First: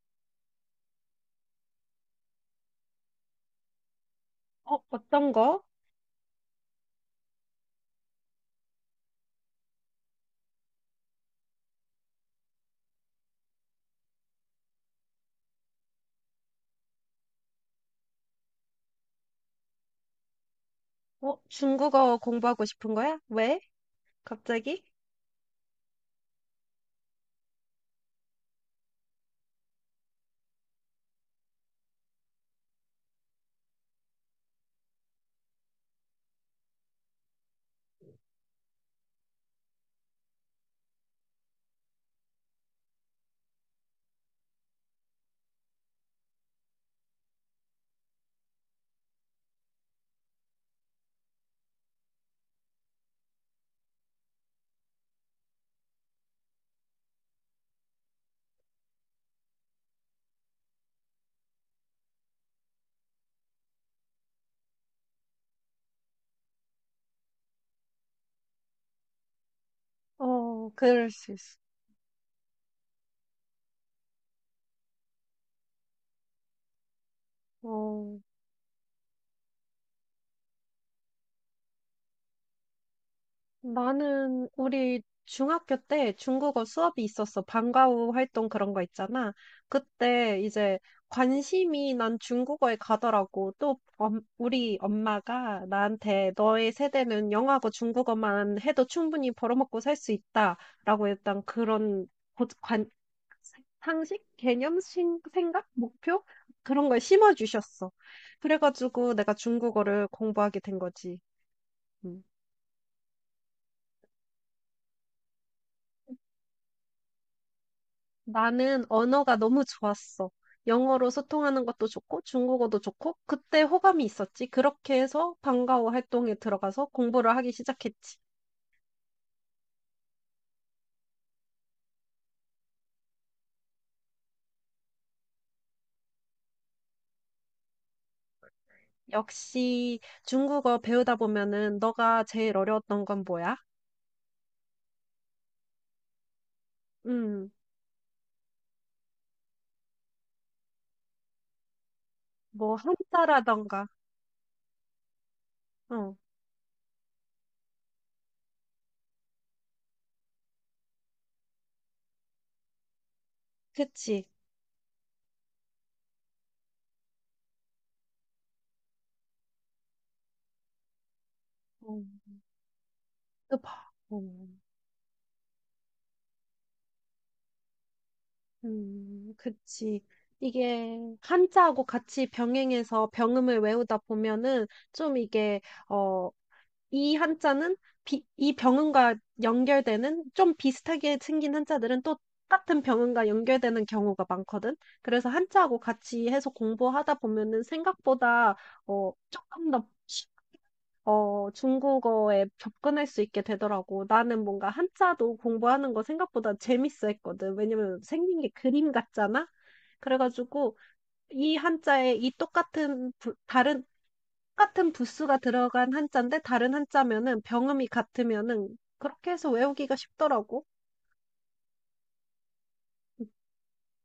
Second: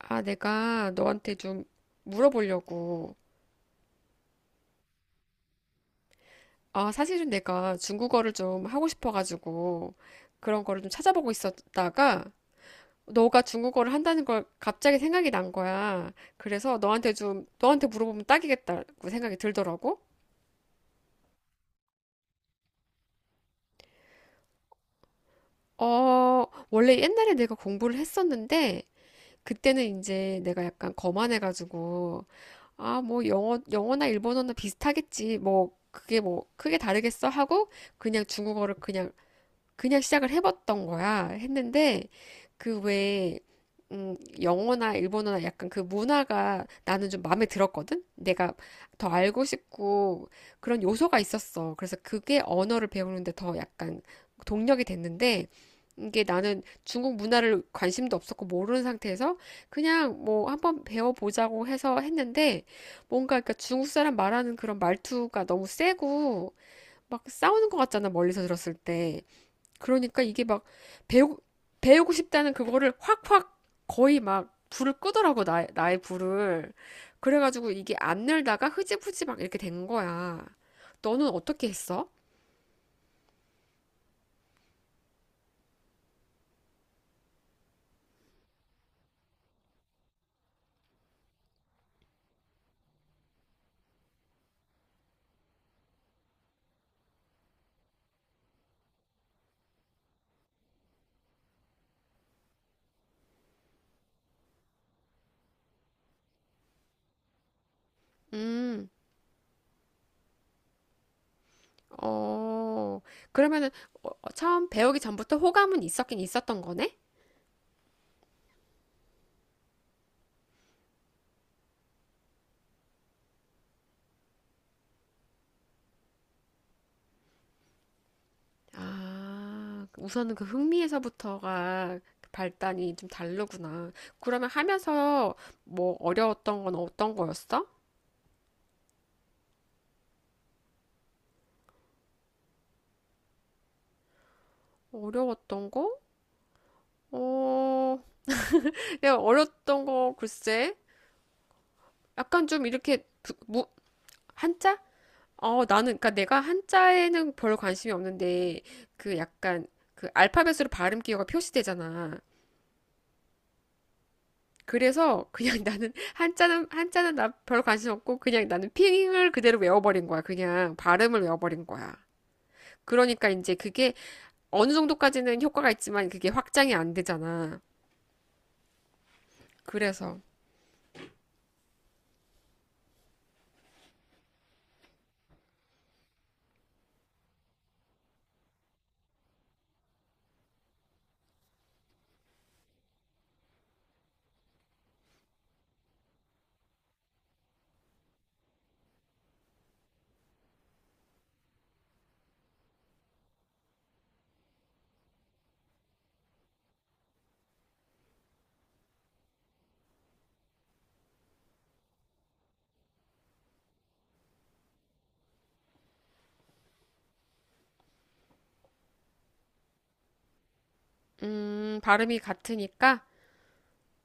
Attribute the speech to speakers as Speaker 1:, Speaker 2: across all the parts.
Speaker 1: 아, 내가 너한테 좀 물어보려고.
Speaker 2: 어, 어떤 거?
Speaker 1: 아, 사실은 내가 중국어를 좀 하고 싶어가지고 그런 거를 좀 찾아보고 있었다가 너가 중국어를 한다는 걸 갑자기 생각이 난 거야. 그래서 너한테 좀, 너한테 물어보면 딱이겠다고 생각이 들더라고.
Speaker 2: 어, 중국어 공부하고 싶은 거야? 왜? 갑자기?
Speaker 1: 어, 원래 옛날에 내가 공부를 했었는데 그때는 이제 내가 약간 거만해가지고 아, 뭐 영어나 일본어나 비슷하겠지. 뭐 그게 뭐 크게 다르겠어 하고 그냥 중국어를 그냥 그냥 시작을 해봤던 거야. 했는데 그 왜, 음, 영어나 일본어나 약간 그 문화가 나는 좀 마음에 들었거든? 내가 더 알고 싶고 그런 요소가 있었어. 그래서 그게 언어를 배우는데 더 약간 동력이 됐는데 이게 나는 중국 문화를 관심도 없었고 모르는 상태에서 그냥 뭐 한번 배워보자고 해서 했는데 뭔가 그러니까 중국 사람 말하는 그런 말투가 너무 세고 막 싸우는 것 같잖아. 멀리서 들었을 때. 그러니까 이게 막
Speaker 2: 어, 그럴 수
Speaker 1: 배우,
Speaker 2: 있어.
Speaker 1: 배우고 싶다는 그거를 확확 거의 막 불을 끄더라고, 나의 불을. 그래가지고 이게
Speaker 2: 어,
Speaker 1: 안 늘다가 흐지부지 막 이렇게 된 거야. 너는 어떻게 했어?
Speaker 2: 나는 우리 중학교 때 중국어 수업이 있었어. 방과후 활동 그런 거 있잖아. 그때 이제 관심이 난 중국어에 가더라고. 또 우리 엄마가 나한테 너의 세대는 영어하고 중국어만 해도 충분히 벌어먹고 살 수 있다라고 일단 그런 고- 관, 상식, 개념, 생각, 목표 그런 걸 심어주셨어.
Speaker 1: 음,
Speaker 2: 그래가지고 내가 중국어를 공부하게 된 거지. 음.
Speaker 1: 어, 그러면은 처음 배우기 전부터 호감은 있었긴 있었던 거네?
Speaker 2: 나는 언어가 너무 좋았어. 영어로 소통하는 것도 좋고 중국어도 좋고 그때 호감이 있었지. 그렇게 해서 방과후 활동에 들어가서 공부를 하기 시작했지.
Speaker 1: 아, 우선은 그 흥미에서부터가 발단이 좀 다르구나. 그러면 하면서 뭐 어려웠던 건 어떤 거였어?
Speaker 2: 역시 중국어 배우다 보면은 너가 제일 어려웠던 건 뭐야?
Speaker 1: 어려웠던 거?
Speaker 2: 음,
Speaker 1: 어, 내가 어렸던 거 글쎄, 약간 좀
Speaker 2: 뭐
Speaker 1: 이렇게 부- 무,
Speaker 2: 한자라던가.
Speaker 1: 한자? 어, 나는 그러니까
Speaker 2: 어,
Speaker 1: 내가 한자에는 별 관심이 없는데 그 약간 그 알파벳으로 발음 기호가 표시되잖아.
Speaker 2: 그치.
Speaker 1: 그래서 그냥 나는 한자는 나 별 관심 없고 그냥 나는 핑을 그대로 외워버린 거야. 그냥 발음을 외워버린 거야.
Speaker 2: 음,
Speaker 1: 그러니까 이제
Speaker 2: 그 봐.
Speaker 1: 그게
Speaker 2: 음.
Speaker 1: 어느 정도까지는 효과가 있지만 그게 확장이 안 되잖아.
Speaker 2: 그치.
Speaker 1: 그래서
Speaker 2: 이게 한자하고 같이 병행해서 병음을 외우다 보면은 좀 이게, 어, 이 한자는 이 병음과 연결되는 좀 비슷하게 생긴 한자들은 또 같은 병음과 연결되는 경우가 많거든. 그래서 한자하고 같이 해서 공부하다 보면은 생각보다, 어, 조금 더 어, 중국어에 접근할 수 있게 되더라고. 나는 뭔가 한자도 공부하는 거 생각보다 재밌어 했거든. 왜냐면 생긴 게 그림 같잖아? 그래가지고 이 한자에 이 똑같은, 똑같은 부수가 들어간 한자인데 다른 한자면은 병음이 같으면은 그렇게 해서 외우기가 쉽더라고.
Speaker 1: 발음이 같으니까.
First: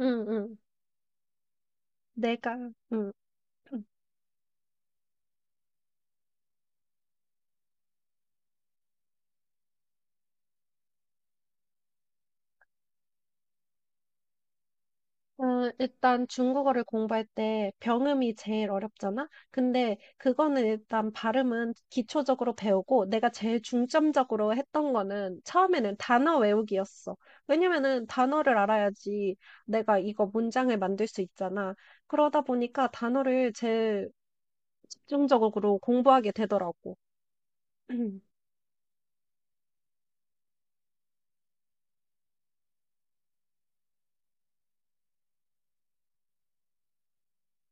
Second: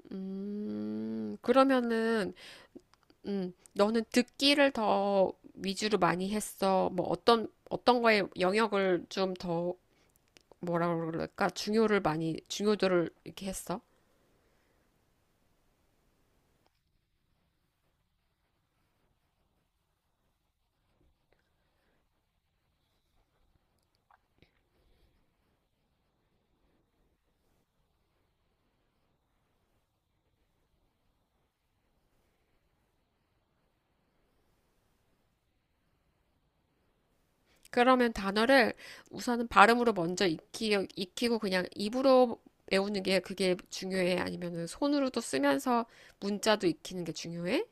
Speaker 2: 응, 응.
Speaker 1: 그러면은,
Speaker 2: 내가, 응.
Speaker 1: 너는 듣기를 더 위주로 많이 했어. 뭐 어떤 거에 영역을 좀 더, 뭐라 그럴까? 중요도를 이렇게 했어.
Speaker 2: 어, 일단 중국어를 공부할 때 병음이 제일 어렵잖아? 근데 그거는 일단 발음은 기초적으로 배우고 내가 제일 중점적으로 했던 거는 처음에는 단어 외우기였어. 왜냐면은 단어를 알아야지 내가 이거 문장을 만들 수 있잖아. 그러다 보니까 단어를 제일 집중적으로 공부하게 되더라고.
Speaker 1: 그러면 단어를 우선은 발음으로 먼저 익히고 그냥 입으로 외우는 게 그게 중요해? 아니면은 손으로도 쓰면서 문자도 익히는 게 중요해?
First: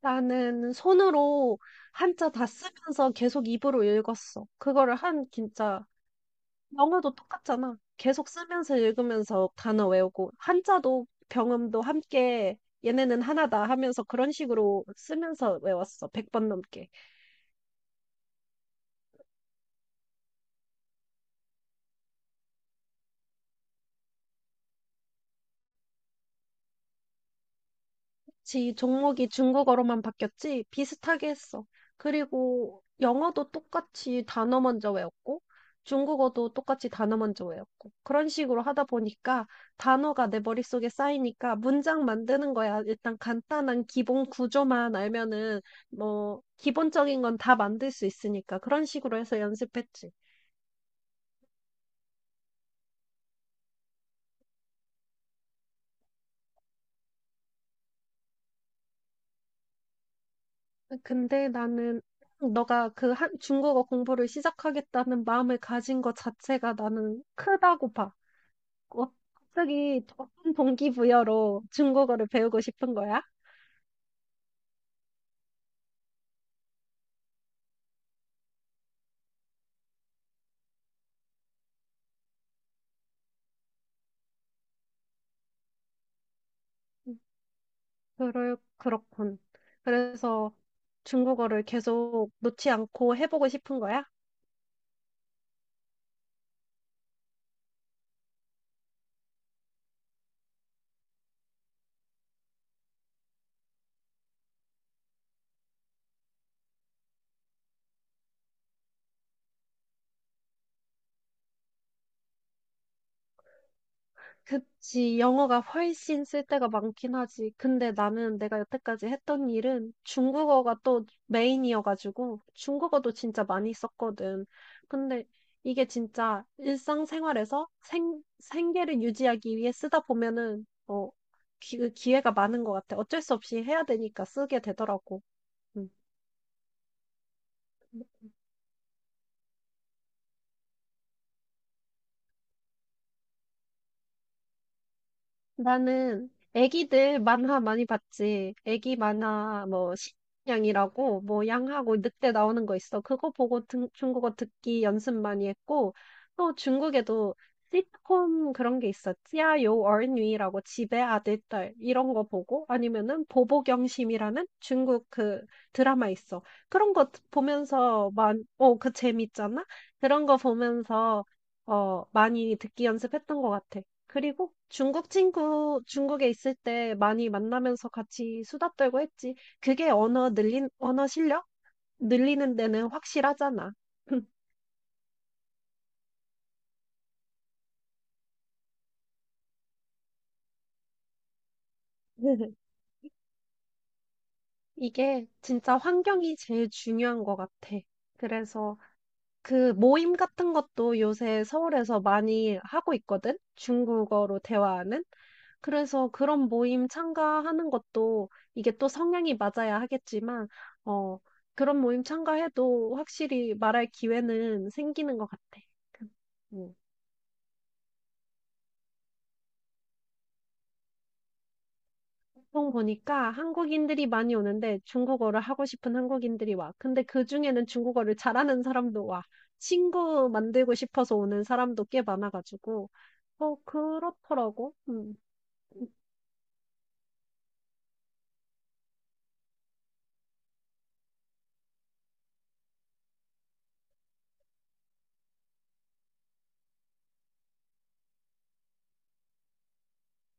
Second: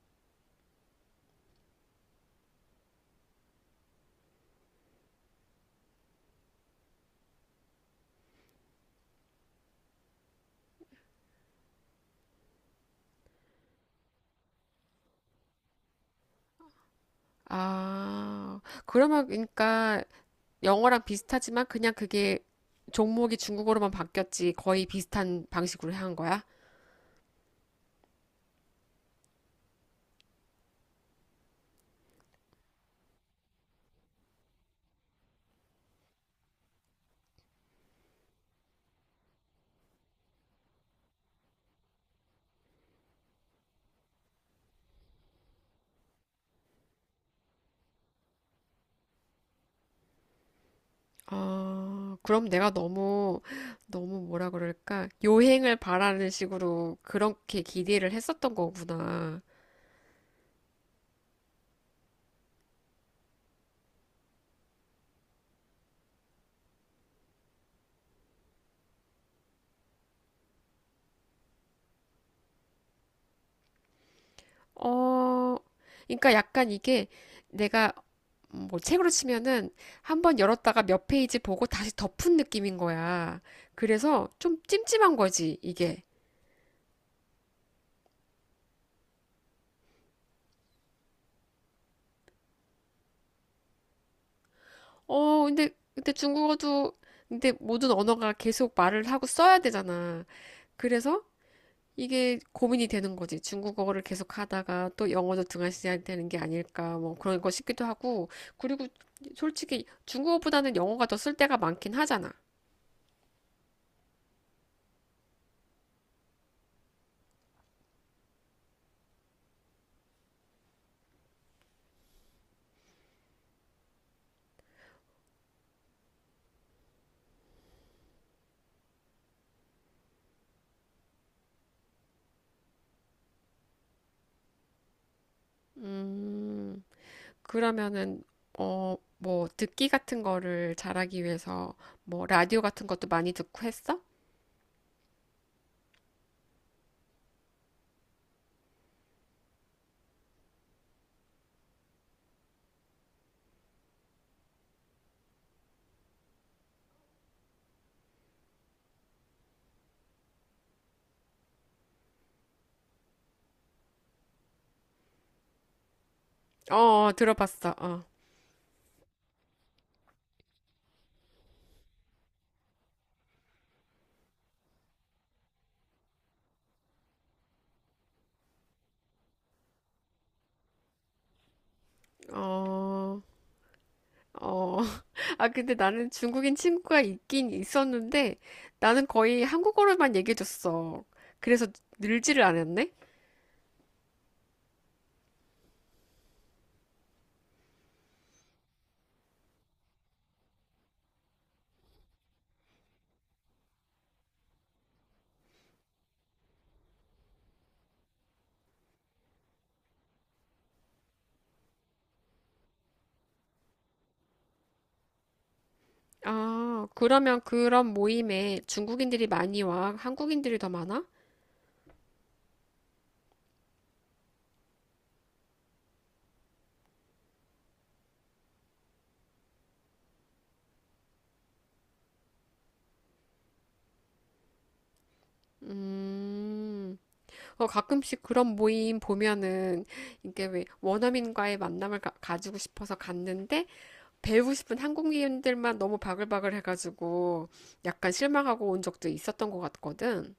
Speaker 2: 나는 손으로 한자 다 쓰면서 계속 입으로 읽었어. 그거를 한 진짜 영어도 똑같잖아. 계속 쓰면서 읽으면서 단어 외우고, 한자도 병음도 함께 얘네는 하나다 하면서 그런 식으로 쓰면서 외웠어. 100번 넘게.
Speaker 1: 아, 그러면 그러니까 영어랑 비슷하지만 그냥 그게 종목이 중국어로만 바뀌었지 거의 비슷한 방식으로 한 거야?
Speaker 2: 지 종목이 중국어로만 바뀌었지 비슷하게 했어. 그리고 영어도 똑같이 단어 먼저 외웠고 중국어도 똑같이 단어 먼저 외웠고 그런 식으로 하다 보니까 단어가 내 머릿속에 쌓이니까 문장 만드는 거야. 일단 간단한 기본 구조만 알면은 뭐 기본적인 건 다 만들 수 있으니까 그런 식으로 해서 연습했지.
Speaker 1: 아, 그럼 내가 너무, 너무 뭐라 그럴까? 요행을 바라는 식으로 그렇게 기대를 했었던 거구나.
Speaker 2: 근데 나는 너가 그 중국어 공부를 시작하겠다는 마음을 가진 것 자체가 나는 크다고 봐. 어, 갑자기 어떤 동기부여로 중국어를 배우고 싶은 거야?
Speaker 1: 어, 그러니까 약간 이게 내가 뭐 책으로 치면은 한번 열었다가 몇 페이지 보고 다시 덮은 느낌인 거야. 그래서 좀 찜찜한 거지, 이게.
Speaker 2: 음, 그렇군. 그래서 중국어를 계속 놓지 않고 해보고 싶은 거야?
Speaker 1: 근데 근데 모든 언어가 계속 말을 하고 써야 되잖아. 그래서 이게 고민이 되는 거지. 중국어를 계속 하다가 또 영어도 등한시해야 되는 게 아닐까, 뭐 그런 거 싶기도 하고. 그리고 솔직히 중국어보다는 영어가 더 쓸 때가 많긴 하잖아.
Speaker 2: 그치, 영어가 훨씬 쓸 때가 많긴 하지. 근데 나는 내가 여태까지 했던 일은 중국어가 또 메인이어가지고 중국어도 진짜 많이 썼거든. 근데 이게 진짜 일상생활에서 생계를 유지하기 위해 쓰다 보면은, 어, 그 기회가 많은 것 같아. 어쩔 수 없이 해야 되니까 쓰게 되더라고. 응.
Speaker 1: 음, 그러면은, 어, 뭐 듣기 같은 거를 잘하기 위해서 뭐 라디오 같은 것도 많이 듣고 했어?
Speaker 2: 나는 애기들 만화 많이 봤지. 애기 만화 뭐 신양이라고 뭐 양하고 늑대 나오는 거 있어. 그거 보고 중국어 듣기 연습 많이 했고 또 중국에도 시트콤 그런 게 있어. 찌아요 어린이라고 집에 아들 딸 이런 거 보고 아니면은 보보경심이라는 중국 그 드라마 있어. 그런
Speaker 1: 어,
Speaker 2: 거
Speaker 1: 어, 들어봤어. 어,
Speaker 2: 보면서 만어그 재밌잖아. 그런 거 보면서 어 많이 듣기 연습했던 것 같아. 그리고 중국 친구, 중국에 있을 때 많이 만나면서 같이 수다 떨고 했지. 그게 언어 실력? 늘리는 데는
Speaker 1: 어,
Speaker 2: 확실하잖아.
Speaker 1: 어, 아, 근데 나는 중국인 친구가 있긴 있었는데 나는 거의 한국어로만 얘기해줬어. 그래서 늘지를 않았네?
Speaker 2: 이게 진짜 환경이 제일 중요한 것 같아. 그래서 그 모임 같은 것도 요새 서울에서 많이 하고 있거든? 중국어로 대화하는? 그래서 그런 모임 참가하는 것도 이게 또 성향이 맞아야 하겠지만, 어, 그런 모임 참가해도 확실히 말할 기회는 생기는 것 같아. 그, 음.
Speaker 1: 아, 그러면 그런 모임에 중국인들이 많이 와? 한국인들이 더 많아?
Speaker 2: 보통 보니까 한국인들이 많이 오는데 중국어를 하고 싶은 한국인들이 와. 근데 그 중에는 중국어를 잘하는 사람도 와. 친구 만들고 싶어서 오는 사람도 꽤 많아가지고. 어, 그렇더라고. 음.
Speaker 1: 음, 어, 가끔씩 그런 모임 보면은 이게 왜 원어민과의 만남을 가지고 싶어서 갔는데 배우고 싶은 한국인들만 너무 바글바글 해가지고 약간 실망하고 온 적도 있었던 것 같거든.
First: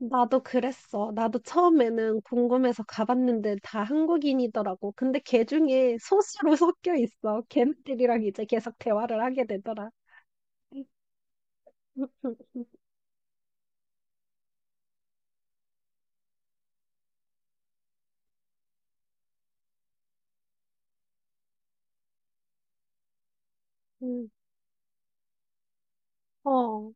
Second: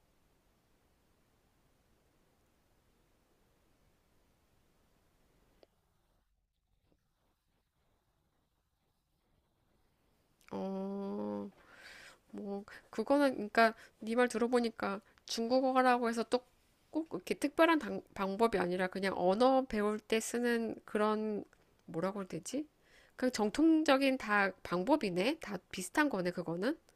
Speaker 2: 나도 그랬어. 나도 처음에는 궁금해서 가봤는데 다 한국인이더라고. 근데 걔 중에 소수로 섞여 있어. 걔네들이랑 이제 계속 대화를 하게 되더라.
Speaker 1: 어, 뭐 그거는 그러니까 네 말 들어보니까 중국어라고 해서 또 꼭 이렇게 특별한 방법이 아니라 그냥 언어 배울 때 쓰는 그런 뭐라고 해야 되지? 그냥 정통적인 다 방법이네. 다 비슷한 거네, 그거는.
Speaker 2: 어,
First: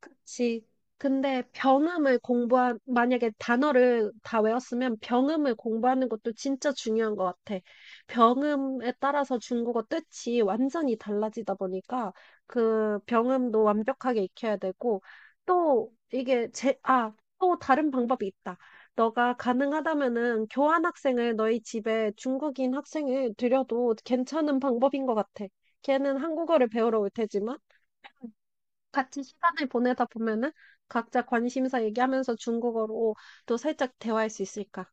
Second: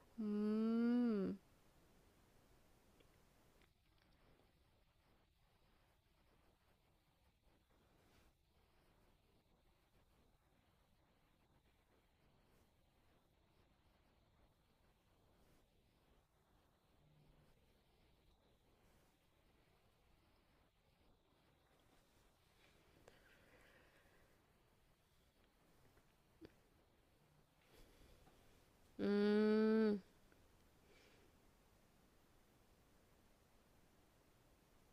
Speaker 2: 그치.
Speaker 1: 음.
Speaker 2: 근데 만약에 단어를 다 외웠으면 병음을 공부하는 것도 진짜 중요한 것 같아. 병음에 따라서 중국어 뜻이 완전히 달라지다 보니까 그 병음도 완벽하게 익혀야 되고 또 이게 또 다른 방법이 있다. 너가 가능하다면은 교환학생을 너희 집에 중국인 학생을 들여도 괜찮은 방법인 것 같아. 걔는 한국어를 배우러 올 테지만 같이 시간을
Speaker 1: 음.
Speaker 2: 보내다 보면은 각자 관심사 얘기하면서 중국어로 또 살짝 대화할 수 있을까?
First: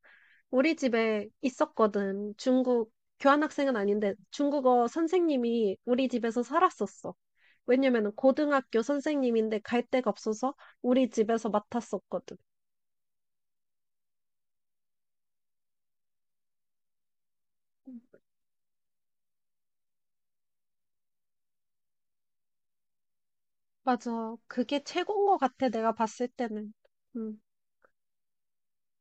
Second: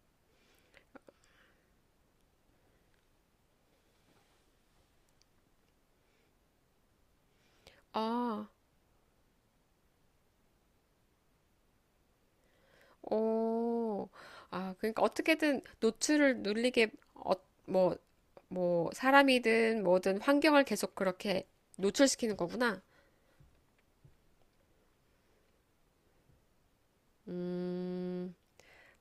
Speaker 2: 우리 집에 있었거든. 중국 교환학생은 아닌데 중국어 선생님이 우리 집에서 살았었어. 왜냐면은
Speaker 1: 아.
Speaker 2: 고등학교 선생님인데 갈 데가 없어서 우리 집에서 맡았었거든.
Speaker 1: 오. 아, 그러니까 어떻게든 노출을 눌리게 어, 뭐, 뭐 사람이든 뭐든 환경을 계속 그렇게 노출시키는 거구나.
Speaker 2: 맞아. 그게 최고인 것 같아. 내가 봤을 때는. 음,
Speaker 1: 음.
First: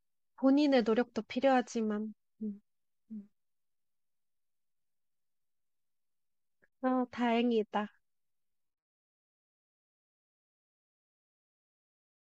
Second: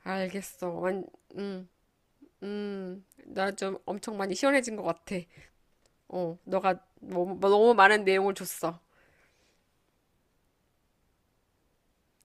Speaker 1: 알겠어.
Speaker 2: 본인의
Speaker 1: 완,
Speaker 2: 노력도
Speaker 1: 음,
Speaker 2: 필요하지만. 음. 음.
Speaker 1: 나 좀 엄청 많이 시원해진 것 같아. 어, 너가
Speaker 2: 어,
Speaker 1: 너무, 너무
Speaker 2: 다행이다.
Speaker 1: 많은 내용을 줬어.